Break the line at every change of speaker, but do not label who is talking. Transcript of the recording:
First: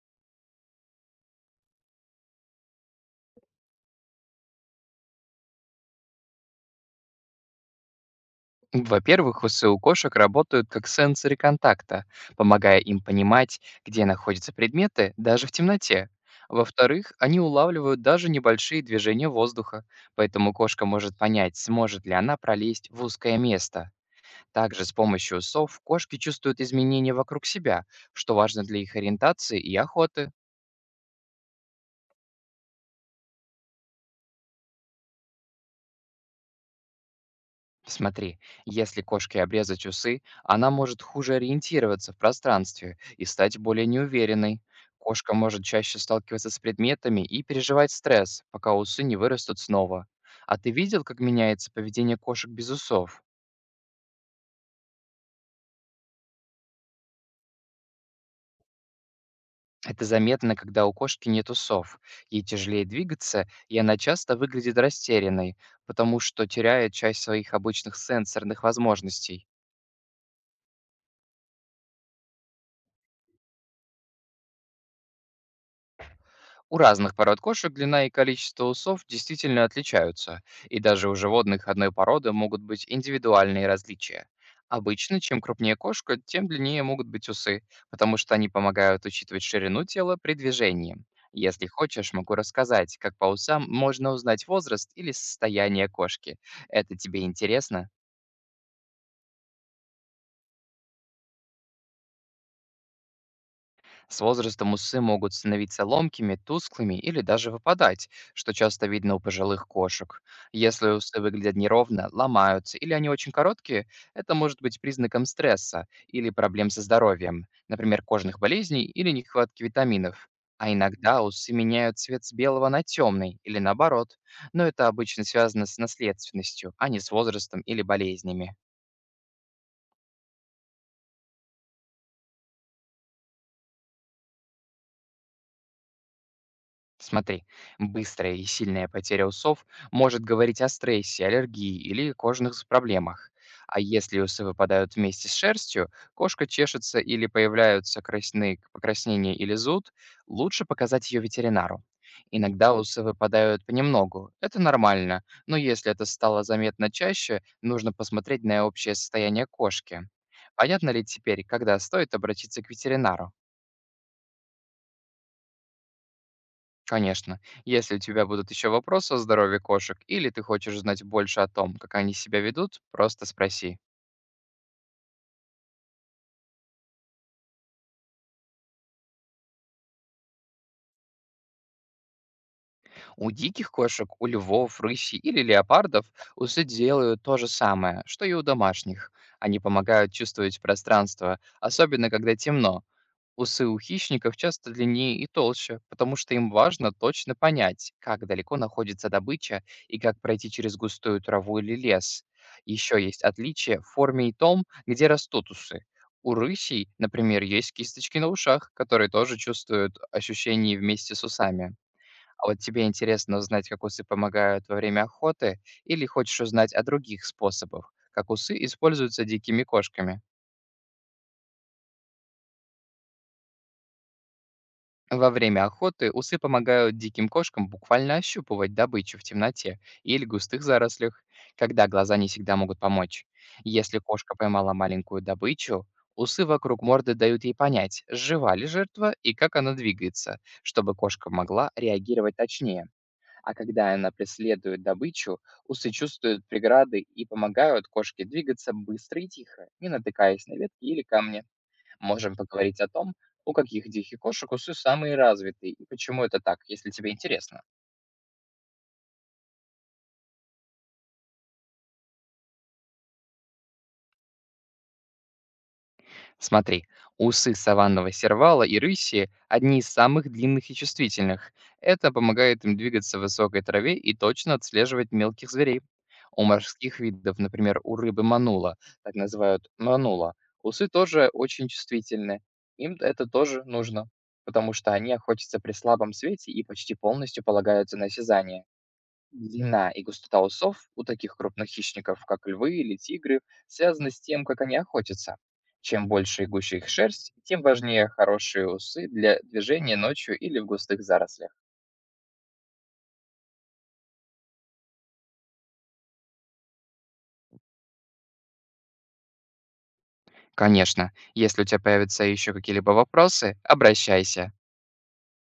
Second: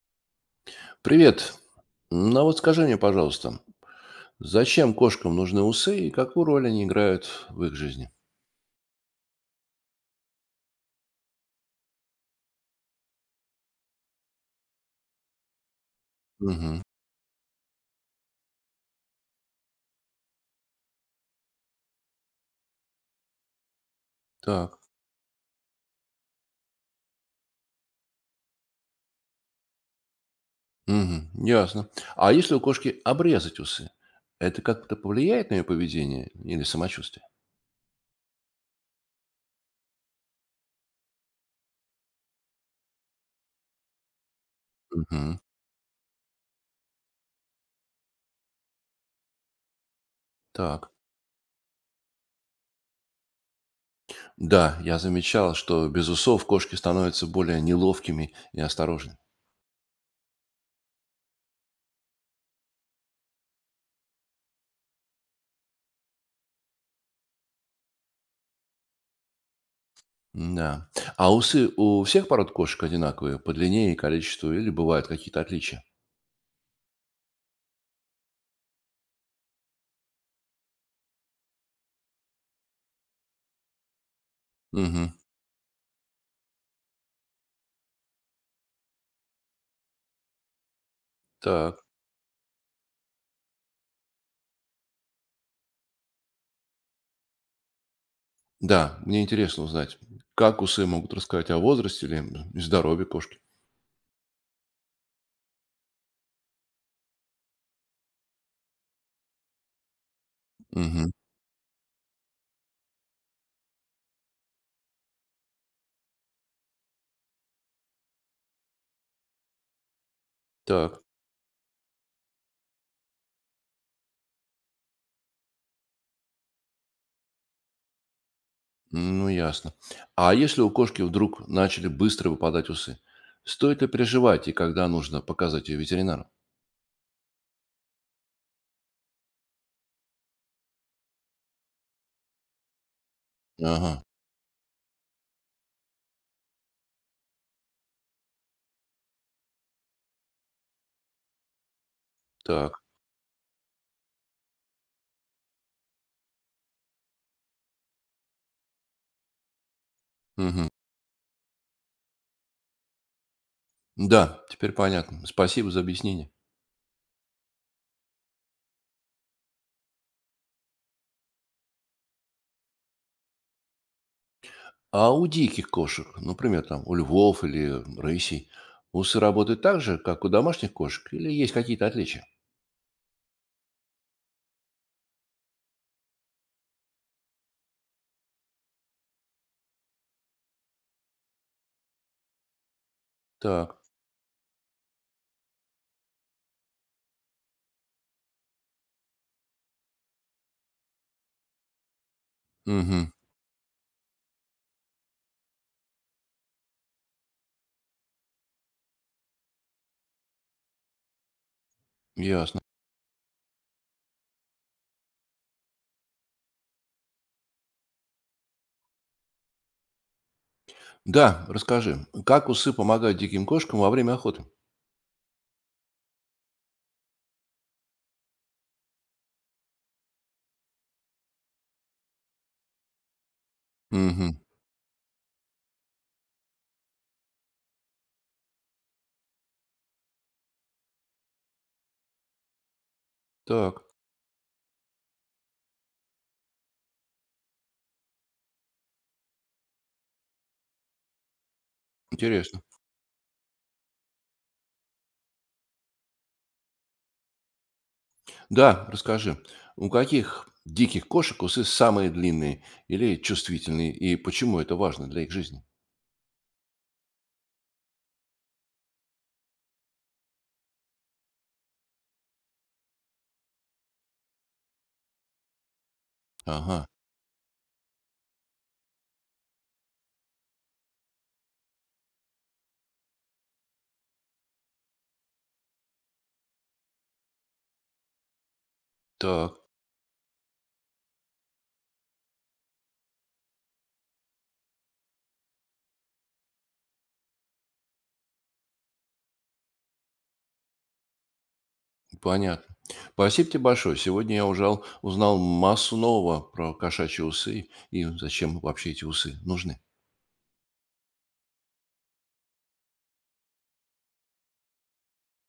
Привет. Ну а вот скажи мне, пожалуйста, зачем кошкам нужны усы и какую роль они играют в их жизни?
Во-первых, усы у кошек работают как сенсоры контакта, помогая им понимать, где находятся предметы, даже в темноте.
Мгм.
Во-вторых, они улавливают даже небольшие движения воздуха, поэтому кошка может понять, сможет ли она пролезть в узкое место.
Так.
Также с помощью усов кошки чувствуют изменения вокруг себя, что важно для их ориентации и охоты.
Мгм. Ясно. А если у кошки обрезать усы, это как-то повлияет на ее поведение или самочувствие?
Смотри, если кошке обрезать усы, она может хуже ориентироваться в пространстве и стать более неуверенной. Кошка
Мгм.
может чаще сталкиваться с предметами и переживать стресс, пока усы не вырастут снова. А ты
Так.
видел, как меняется поведение кошек без усов?
Да, я замечал, что без усов кошки становятся более неловкими и осторожными.
Это заметно, когда у кошки нет усов. Ей тяжелее двигаться, и она часто выглядит растерянной, потому что теряет часть своих обычных сенсорных возможностей.
Да. А усы у всех пород кошек одинаковые по длине и количеству или бывают какие-то отличия?
У разных пород кошек длина и количество усов действительно отличаются, и даже у животных одной породы могут быть индивидуальные различия.
Мгм.
Обычно, чем крупнее кошка, тем длиннее могут быть усы, потому что они помогают учитывать ширину тела при движении. Если
Так.
хочешь, могу рассказать, как по усам можно узнать возраст или состояние кошки. Это тебе интересно?
Да, мне интересно узнать, как усы могут рассказать о возрасте или здоровье кошки.
С возрастом усы могут становиться ломкими, тусклыми или даже выпадать, что часто видно у пожилых кошек. Если
Мгм.
усы выглядят неровно, ломаются или они очень короткие, это может быть признаком стресса или проблем со здоровьем, например, кожных болезней или нехватки витаминов. А
Так,
иногда усы меняют цвет с белого на темный или наоборот, но это обычно связано с наследственностью, а не с возрастом или болезнями.
ну ясно. А если у кошки вдруг начали быстро выпадать усы, стоит ли переживать и когда нужно показать ее ветеринару?
Смотри, быстрая и сильная потеря усов может говорить о стрессе, аллергии или кожных проблемах. А
Ага,
если усы выпадают вместе с шерстью, кошка чешется или появляются красные покраснения или зуд, лучше показать ее ветеринару. Иногда
так.
усы выпадают понемногу. Это нормально, но если это стало заметно чаще, нужно посмотреть на общее состояние кошки.
Мгм.
Понятно ли теперь, когда стоит обратиться к ветеринару?
Да, теперь понятно. Спасибо за объяснение.
Конечно. Если у тебя будут еще вопросы о здоровье кошек или ты хочешь знать больше о том, как они себя ведут, просто спроси.
А у диких кошек, например, там у львов или рысей, усы работают так же, как у домашних кошек, или есть какие-то отличия?
У диких кошек, у львов, рысей или леопардов усы делают то же самое, что и у домашних. Они помогают чувствовать пространство, особенно когда темно. Усы
Так,
у хищников часто длиннее и толще, потому что им важно точно понять, как далеко находится добыча и как пройти через густую траву или лес. Еще
угу,
есть отличие в форме и том, где растут усы. У рысей, например, есть кисточки на ушах, которые тоже чувствуют ощущение вместе с усами. А вот
ясно.
тебе интересно узнать, как усы помогают во время охоты, или хочешь узнать о других способах, как усы используются дикими кошками?
Да, расскажи, как усы помогают диким кошкам во время охоты?
Во время охоты усы помогают диким кошкам буквально ощупывать добычу в темноте или густых зарослях, когда глаза не всегда могут помочь. Если
Угу,
кошка поймала маленькую добычу, усы вокруг морды дают ей понять, жива ли жертва и как она двигается, чтобы кошка могла реагировать точнее. А
так,
когда она преследует добычу, усы чувствуют преграды и помогают кошке двигаться быстро и тихо, не натыкаясь на ветки или камни. Можем
интересно.
поговорить о том, у каких диких кошек усы самые развитые и почему это так, если тебе интересно.
Да, расскажи, у каких диких кошек усы самые длинные или чувствительные, и почему это важно для их жизни?
Смотри, усы саванного сервала и рыси — одни из самых длинных и чувствительных. Это помогает им двигаться в высокой траве и точно отслеживать мелких зверей. У
Ага,
морских видов, например, у рыбы манула, так называют манула, усы тоже очень чувствительны. Им это тоже нужно, потому что они охотятся при слабом свете и почти полностью полагаются на осязание.
так,
Длина и густота усов у таких крупных хищников, как львы или тигры, связаны с тем, как они охотятся. Чем больше и гуще их шерсть, тем важнее хорошие усы для движения ночью или в густых зарослях.
понятно. Спасибо тебе большое. Сегодня я ужал, узнал массу нового про кошачьи усы и зачем вообще эти усы нужны.
Конечно, если у тебя появятся еще какие-либо вопросы, обращайся.